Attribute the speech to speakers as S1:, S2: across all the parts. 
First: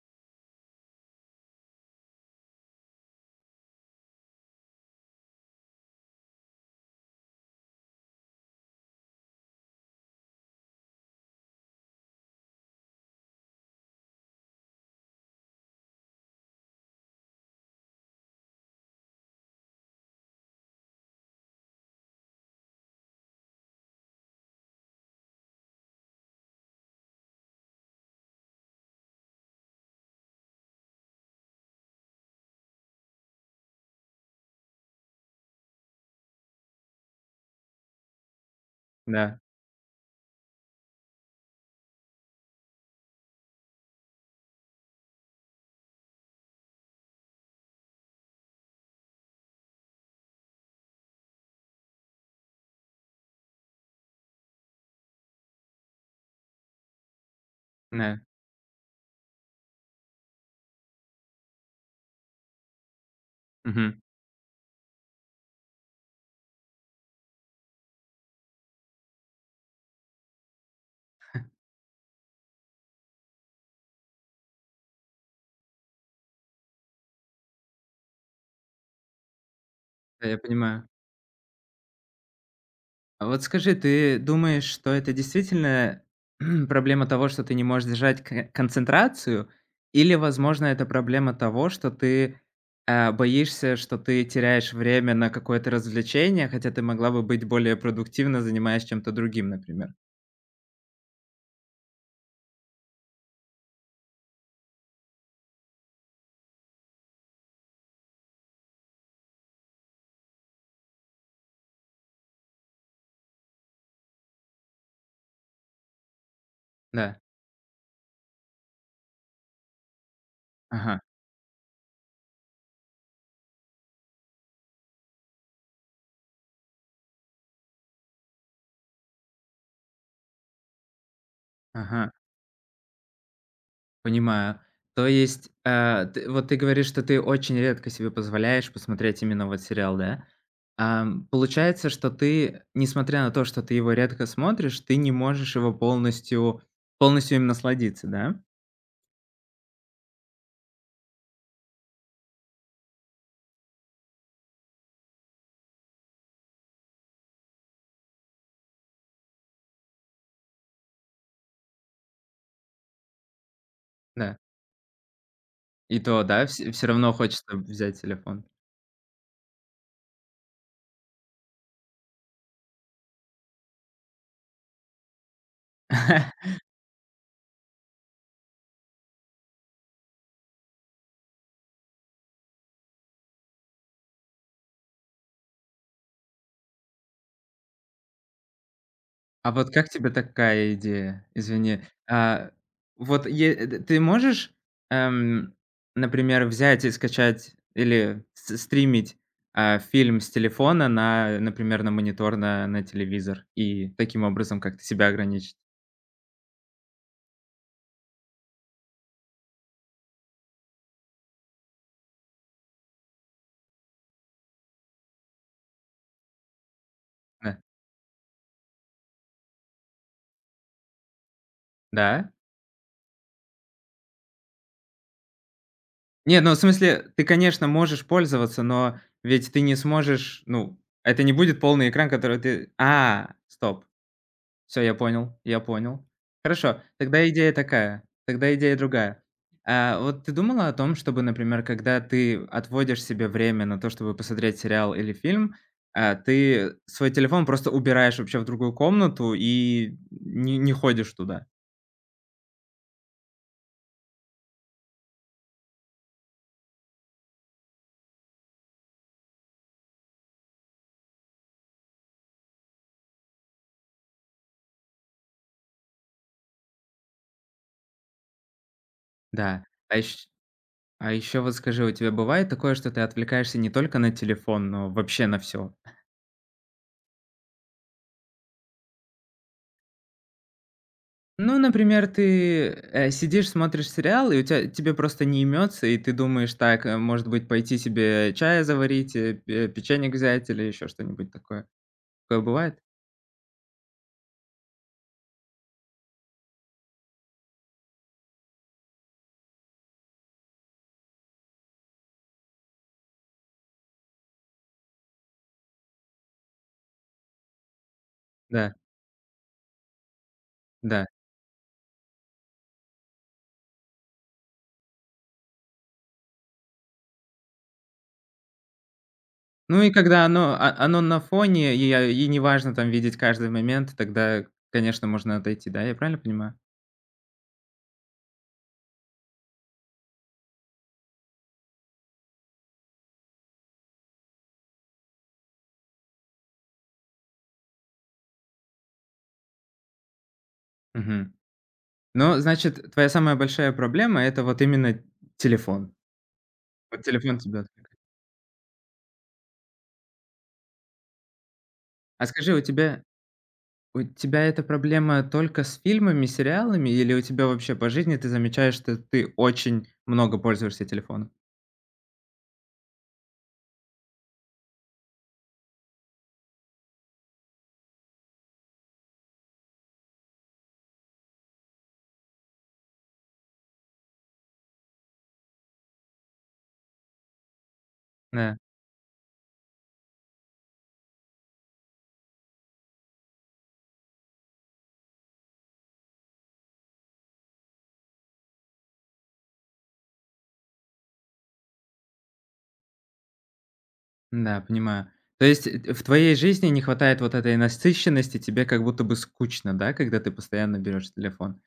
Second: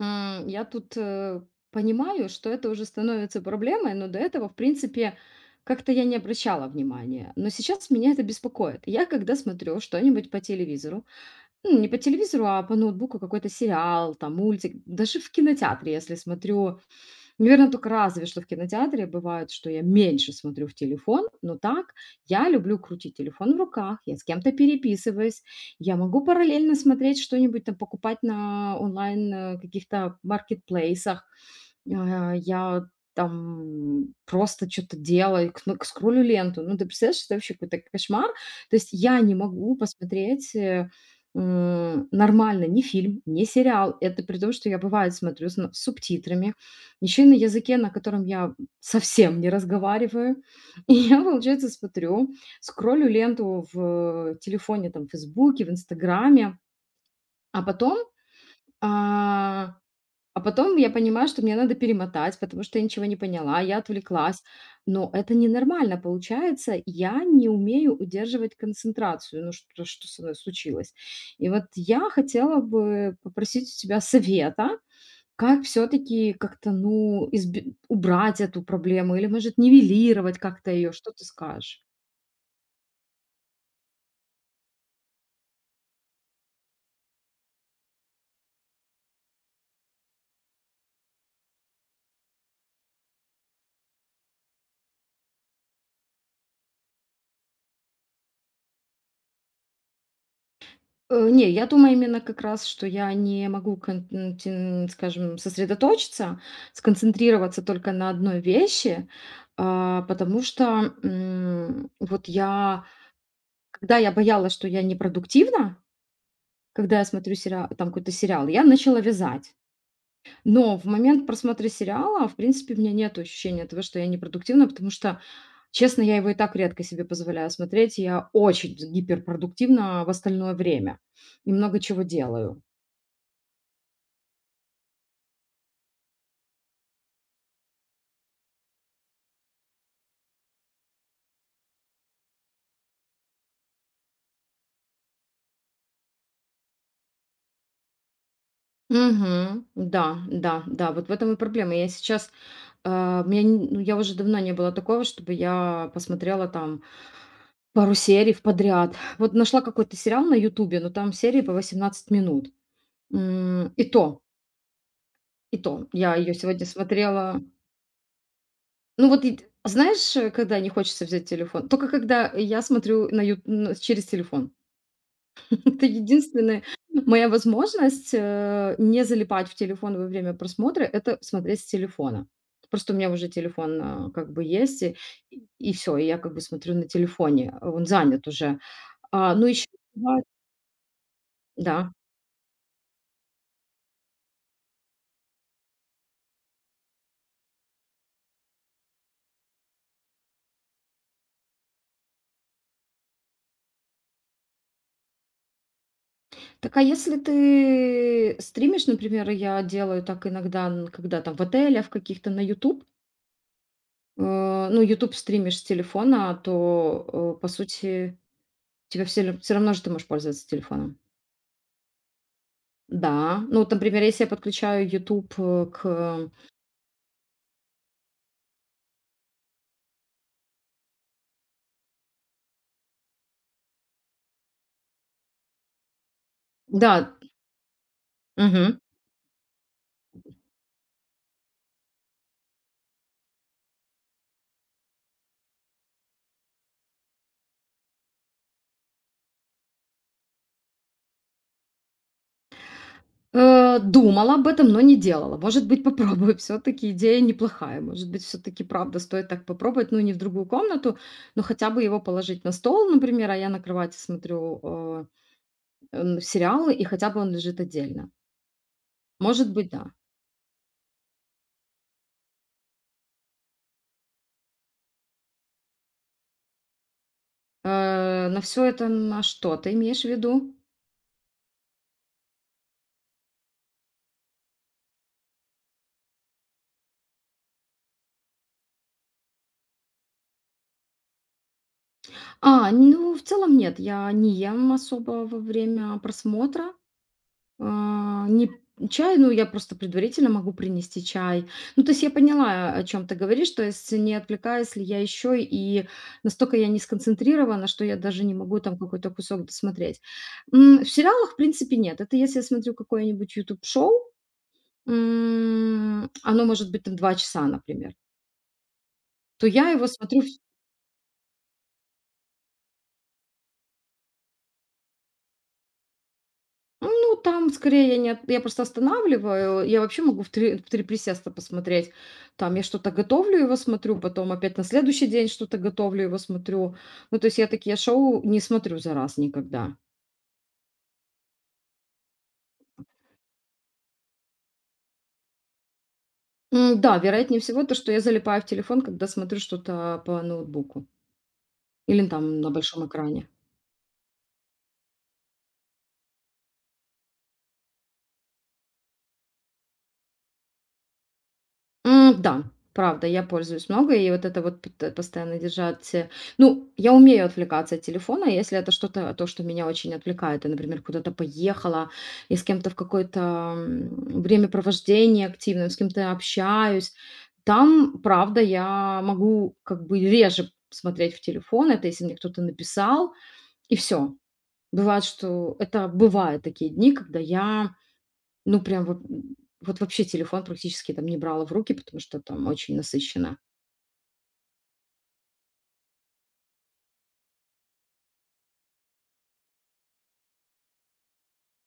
S1: Я тут, понимаю, что это уже становится проблемой, но до этого, в принципе, как-то я не обращала внимания. Но сейчас меня это беспокоит. Я когда смотрю что-нибудь по телевизору, ну, не по телевизору, а по ноутбуку какой-то сериал, там, мультик. Даже в кинотеатре, если смотрю. Наверное, только разве что в кинотеатре бывает, что я меньше смотрю в телефон, но так я люблю крутить телефон в руках, я с кем-то переписываюсь, я могу параллельно смотреть что-нибудь там, покупать на онлайн каких-то маркетплейсах. А, я там просто что то делаю, кн скроллю ленту. Ну, ты представляешь, это вообще какой-то кошмар. То есть я не
S2: Да,
S1: могу посмотреть, нормально ни фильм, ни сериал. Это при том, что я, бывает, смотрю с субтитрами, еще и на языке, на котором я совсем не разговариваю. И я, получается, смотрю, скроллю ленту в телефоне, там, в "Фейсбуке", в "Инстаграме", а потом,
S2: да,
S1: а а потом я понимаю, что мне надо перемотать, потому что я ничего не поняла, я
S2: мгм,
S1: отвлеклась. Но это ненормально получается. Я не умею удерживать концентрацию. Ну что со мной случилось? И вот я хотела бы попросить у тебя совета, как все-таки как-то, ну, убрать эту проблему или, может,
S2: да,
S1: нивелировать
S2: я
S1: как-то
S2: понимаю.
S1: ее. Что ты скажешь?
S2: А вот скажи, ты думаешь, что это действительно проблема того, что ты не можешь держать к концентрацию, или, возможно, это проблема того, что ты, боишься, что ты теряешь время на какое-то развлечение, хотя ты могла бы быть более продуктивно занимаясь чем-то другим, например?
S1: Не, я думаю именно как раз, что я не могу, кон м, тин скажем, сосредоточиться, сконцентрироваться только на одной вещи, потому что, вот я, когда я боялась, что я непродуктивна, когда я
S2: Да,
S1: смотрю сериал, там какой-то сериал, я начала вязать. Но в
S2: ага,
S1: момент просмотра сериала, в принципе, у меня нет ощущения того, что я непродуктивна, потому что, честно, я его и так редко себе позволяю смотреть. Я очень гиперпродуктивна в остальное время и много чего
S2: ага.
S1: делаю.
S2: Понимаю. То есть, ты говоришь, что ты очень редко себе позволяешь посмотреть именно вот сериал, да? Получается, что ты, несмотря на то, что ты его редко смотришь, ты не можешь его полностью им насладиться, да?
S1: Мгм. Да, да, да, вот в этом и проблема. Я сейчас, у меня, ну, я уже давно не было такого, чтобы я посмотрела там пару серий в подряд. Вот нашла какой-то сериал на Ютубе, но там серии по 18 минут. И то,
S2: Да.
S1: и то.
S2: И
S1: Я
S2: то,
S1: ее
S2: да,
S1: сегодня
S2: все всё равно
S1: смотрела.
S2: хочется взять телефон.
S1: Ну вот, знаешь, когда не хочется взять телефон? Только когда я смотрю через телефон. Это единственная моя возможность, не залипать в телефон во время просмотра - это смотреть с телефона. Просто у меня уже телефон, как бы есть, и все и я как бы смотрю на телефоне, а он занят уже. А, ну,
S2: А
S1: еще.
S2: вот как тебе такая идея? Извини.
S1: Да.
S2: А, вот ты можешь, эм, например, взять и скачать или с стримить, фильм с телефона на, например, на монитор, на телевизор и таким образом как-то себя ограничить?
S1: Так, а если ты стримишь, например, я делаю так иногда, н когда там в отелях каких-то на "Ютуб", ну, "Ютуб" стримишь с телефона, то, по
S2: Да.
S1: сути, тебя все ль равно же ты можешь пользоваться телефоном.
S2: Да?
S1: Да, ну вот, например, если я подключаю YouTube к.
S2: Не, ну, в смысле, ты, конечно, можешь пользоваться, но ведь ты не сможешь, ну, это не будет полный экран, который ты. А, стоп. Все, я понял, я понял. Хорошо,
S1: Да,
S2: тогда идея такая, тогда идея
S1: мгм.
S2: другая. Вот ты думала о том, чтобы, например, когда ты отводишь себе время на то, чтобы посмотреть сериал или фильм, ты свой телефон просто убираешь вообще в другую комнату и не ходишь туда?
S1: Думала об этом, но не делала. Может быть, попробую, все таки идея неплохая. Может быть, все таки правда стоит так попробовать, ну, не в другую комнату, но хотя бы его положить на стол, например, а я на кровати смотрю, э, н сериалы, и хотя бы он лежит отдельно. Может
S2: Да.
S1: быть, да.
S2: А ещ а еще вот скажи, у тебя бывает такое, что ты отвлекаешься не только на телефон, но вообще на все?
S1: На все это - на что ты имеешь в виду?
S2: Ну, например, ты, сидишь, смотришь сериал, и у тебя тебе просто не имется, и ты думаешь: «Так, может быть, пойти себе чая заварить, пе печенье взять или еще что-нибудь такое». Такое
S1: А,
S2: бывает?
S1: ну, в целом нет, я не ем особо во время просмотра. А, не чай, ну, я просто предварительно могу принести чай. Ну, то есть я поняла, о чем ты говоришь, то есть не отвлекаюсь ли я еще и настолько я не сконцентрирована, что я даже не могу
S2: Да,
S1: там какой-то кусок досмотреть. В
S2: да.
S1: сериалах, в принципе, нет. Это если я смотрю какое-нибудь YouTube-шоу, оно может быть там 2 часа, например, то я
S2: Ну
S1: его
S2: и
S1: смотрю.
S2: когда оно на фоне, и неважно там видеть каждый момент, тогда, конечно, можно отойти, да? Я правильно понимаю?
S1: Ну, там скорее я не от я просто останавливаю. Я вообще могу в три присеста посмотреть. Там я что-то готовлю, его смотрю, потом опять на следующий день что-то готовлю, его смотрю. Ну, то есть я такие шоу не смотрю за раз никогда.
S2: Мгм. Ну, значит, твоя самая большая проблема- это вот именно телефон.
S1: Да,
S2: Вот телефон
S1: вероятнее
S2: тебя
S1: всего то, что я
S2: отвлекает.
S1: залипаю в телефон, когда смотрю что-то по ноутбуку или
S2: А
S1: там на
S2: скажи, у
S1: большом
S2: тебя
S1: экране.
S2: У тебя эта проблема только с фильмами, сериалами или у тебя вообще по жизни ты замечаешь, что ты очень много пользуешься телефоном?
S1: Да, правда, я пользуюсь много, и вот это вот пот постоянно держать. Ну, я умею отвлекаться от телефона, если это что-то, то, что меня очень отвлекает. Я, например, куда-то поехала, и с кем-то в какое-то, времяпровождение активное, с кем-то общаюсь. Там, правда,
S2: Да,
S1: я могу как бы реже смотреть в телефон. Это если мне кто-то написал, и все. Бывает, что это бывают такие дни, когда я ну, прям вот, вот вообще телефон практически там не брала в руки, потому что там очень насыщенно.
S2: да, понимаю. То есть, в твоей жизни не хватает вот этой насыщенности, тебе как будто бы скучно, да, когда ты постоянно берешь телефон?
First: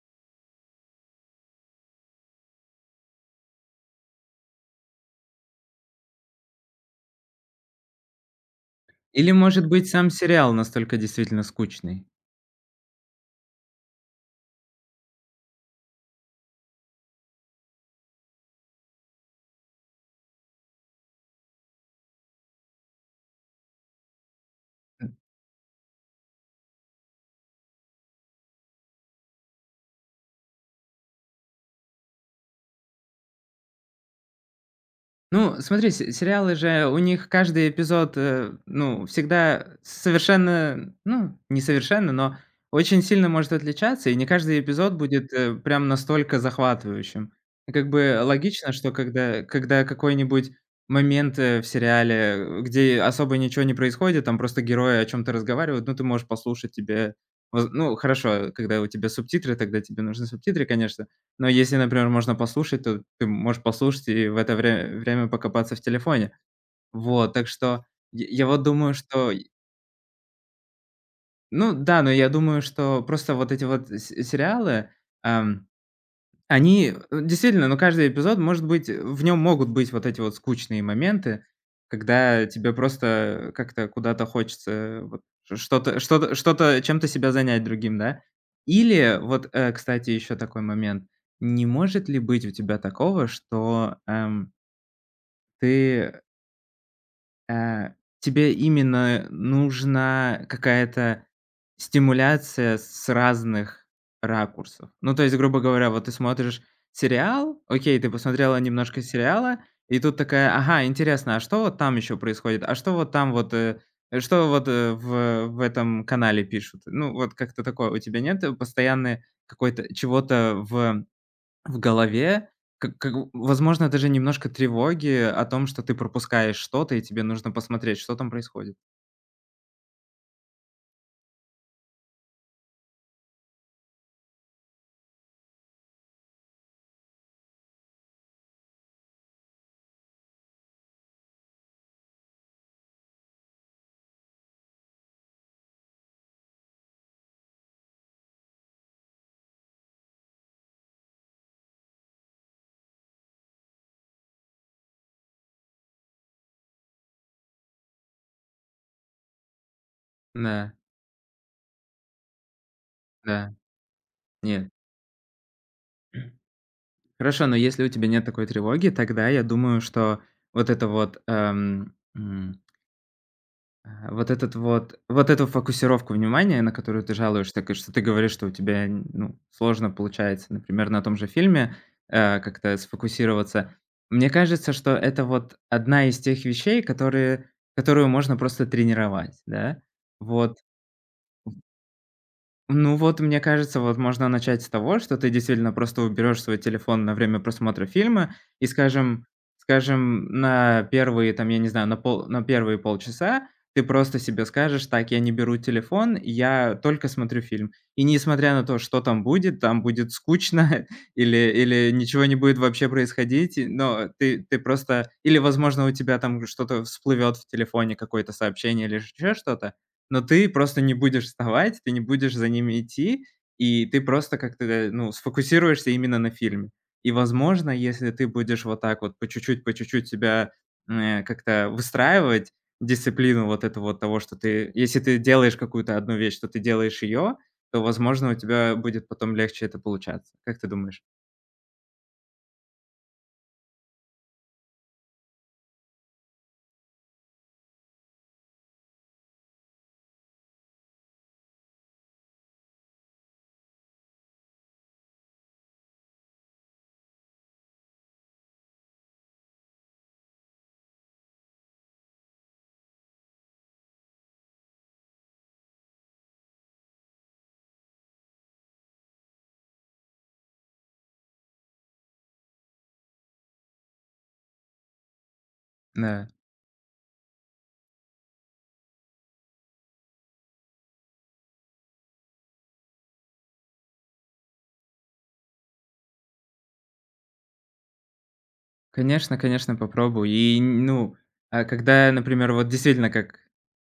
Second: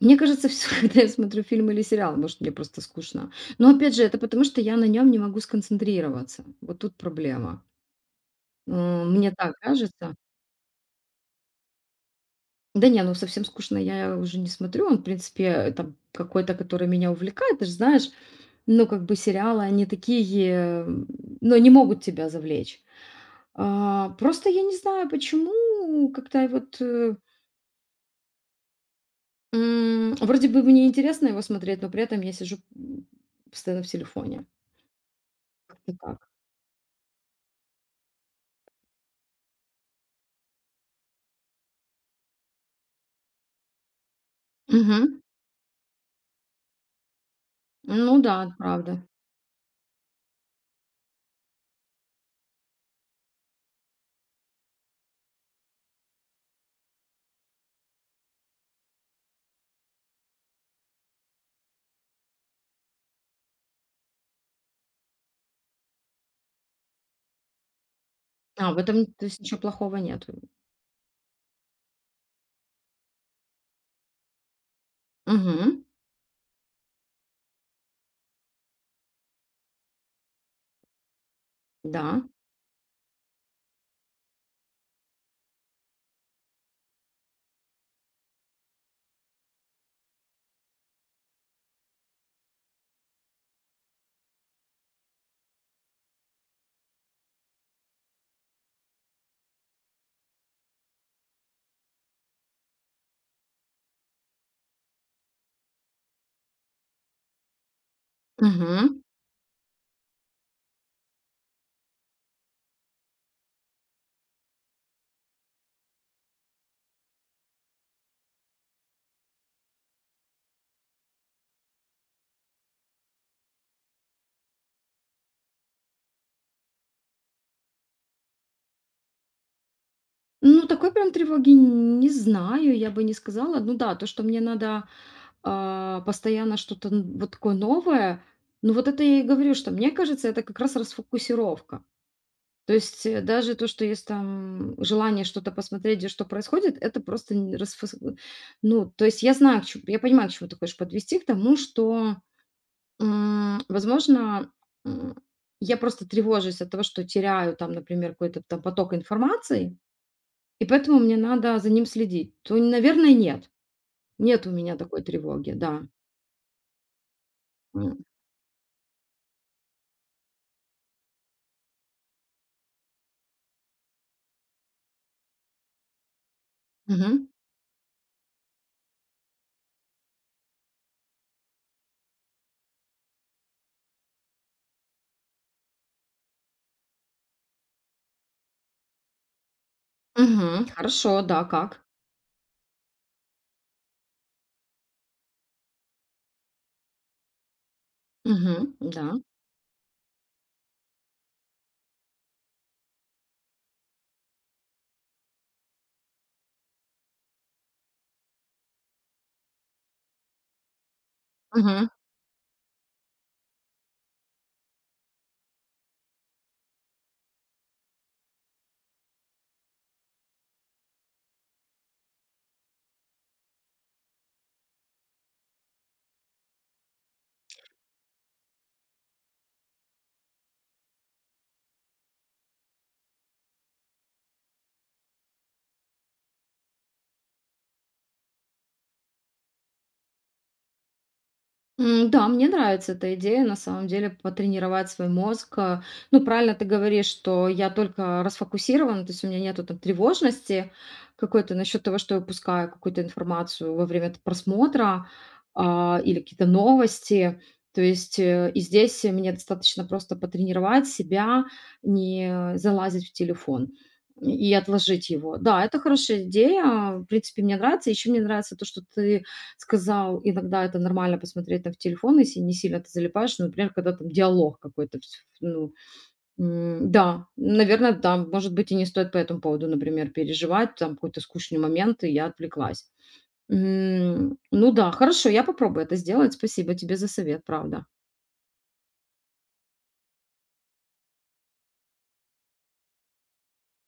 S1: Мне кажется, все, когда я смотрю фильм или сериал, может, мне просто скучно. Но опять же, это потому, что я на нем не могу сконцентрироваться. Вот тут проблема. Мне
S2: Или,
S1: так
S2: может быть, сам
S1: кажется.
S2: сериал настолько действительно скучный?
S1: Да не, ну совсем скучно я уже не смотрю. Он, в принципе, там какой-то, который меня увлекает. Ты же знаешь, ну, как бы сериалы, они такие, ну, они могут тебя завлечь. А, просто я не знаю, почему, когда я вот, вроде бы мне интересно его смотреть, но при этом я сижу, постоянно в телефоне.
S2: Ну, смотри,
S1: Как-то
S2: се
S1: так.
S2: сериалы же, у них каждый эпизод, ну, всегда совершенно, ну, не совершенно, но очень сильно может отличаться, и не каждый эпизод
S1: Мгм.
S2: будет, прям настолько захватывающим. И как
S1: Ну
S2: бы
S1: да,
S2: логично, что
S1: правда.
S2: когда какой-нибудь момент, в сериале, где особо ничего не происходит, там просто герои о чем то разговаривают, ну, ты можешь послушать, тебе воз ну, хорошо, когда у тебя субтитры, тогда тебе нужны субтитры, конечно. Но если, например, можно послушать, то ты можешь послушать и в это время покопаться в телефоне. Вот, так что я вот
S1: А, в
S2: думаю,
S1: этом, то
S2: что,
S1: есть, ничего плохого нет.
S2: ну да, но я думаю, что просто вот эти вот се сериалы,
S1: Мгм.
S2: они, действительно, но каждый эпизод может быть, в нем могут быть вот эти вот скучные моменты,
S1: Да.
S2: когда тебе просто как-то куда-то хочется вот ш что-то чем-то себя занять другим, да? Или вот, кстати, еще такой момент. Не может ли быть у тебя такого, что, ты, Э, тебе именно нужна какая-то стимуляция с разных ракурсов. Ну, то есть, грубо говоря, вот ты смотришь сериал, окей, ты посмотрела
S1: Мгм.
S2: немножко сериала, и тут такая: «Ага, интересно, а что вот там еще происходит? А что вот там вот, что вот, в этом канале пишут?» Ну, вот как-то такое. У тебя нет постоянной какой-то чего-то в голове как возможно, даже немножко тревоги о том, что ты пропускаешь что-то, и тебе нужно посмотреть, что там происходит.
S1: Ну, такой прям тревоги не знаю, я бы не сказала. Ну да, то, что мне надо, постоянно что-то н вот такое новое, ну вот это я и говорю, что мне кажется, это как раз расфокусировка. То есть, даже то, что есть там желание что-то посмотреть, где что происходит, это просто ну, то есть я понимаю, к чему ты хочешь подвести, к тому, что, возможно, м, я просто тревожусь от того, что теряю там, например, какой-то там поток информации, и
S2: Да,
S1: поэтому мне надо за ним следить. То, наверное, нет.
S2: да,
S1: Нет у
S2: нет.
S1: меня такой тревоги, да.
S2: Хорошо, но если у
S1: М.
S2: тебя нет такой тревоги, тогда я думаю, что вот это вот, Ага, вот этот вот вот эту фокусировку внимания, на которую ты
S1: Мгм.
S2: жалуешься, к что ты говоришь, что у тебя, н ну, сложно получается, например, на том же фильме, как-то сфокусироваться. Мне кажется, что это вот одна из тех вещей, которые которую можно просто тренировать, да. Вот,
S1: Мгм. Хорошо, да, как?
S2: ну вот, мне кажется, вот можно начать с того, что ты действительно просто уберешь свой телефон на время просмотра фильма и,
S1: Мгм. Да.
S2: скажем, на первые, там, я не знаю, на первые полчаса ты просто себе скажешь: «Так, я не беру телефон, я только смотрю фильм». И несмотря на то, что там будет скучно или
S1: Мгм.
S2: или ничего не будет вообще происходить, но ты просто или, возможно, у тебя там что-то всплывет в телефоне, какое-то сообщение или еще что-то. Но ты просто не будешь вставать, ты не будешь за ними идти, и ты просто как-то, ну, сфокусируешься именно на фильме. И, возможно, если ты будешь вот так вот по чуть-чуть себя, как-то выстраивать, дисциплину вот этого вот того, что ты если ты делаешь какую-то одну вещь, то ты делаешь ее, то, возможно, у тебя будет потом легче это получаться. Как ты думаешь?
S1: Да, мне нравится эта идея, на самом деле, потренировать свой мозг. Ну, правильно ты говоришь, что я только расфокусирована, то есть у меня нету там тревожности какой-то насчет того, что я упускаю какую-то информацию во время просмотра или какие-то новости. То есть и здесь мне достаточно просто потренировать себя, не залазить в телефон и отложить его. Да, это хорошая идея. В принципе, мне нравится. Еще мне нравится то, что ты сказал, иногда это нормально посмотреть там в телефон, если не сильно ты залипаешь, ну, например, когда там диалог какой-то, ну,
S2: Да.
S1: да, наверное, да, может быть, и не стоит по этому поводу, например, переживать, там какой-то скучный момент, и я отвлеклась. Ну да, хорошо, я попробую это сделать, спасибо тебе за совет, правда.
S2: Конечно, конечно, попробую. И, ну, а когда, например, вот действительно, как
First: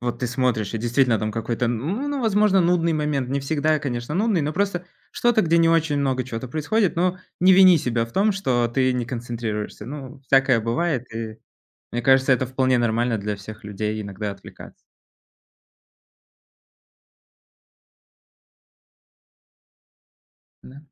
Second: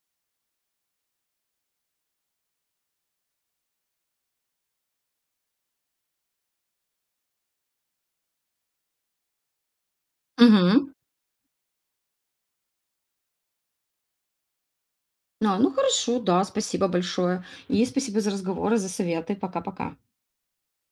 S2: вот ты смотришь, и действительно там какой-то, ну, возможно, нудный момент. Не всегда, конечно, нудный, но просто что-то, где не очень много чего-то происходит. Но не вини себя в том, что ты не концентрируешься. Ну, всякое
S1: Мгм.
S2: бывает, и мне кажется, это вполне нормально для всех людей иногда отвлекаться.
S1: А, ну хорошо, да, спасибо большое. И спасибо за разговоры, за советы. Пока-пока.
S2: Да.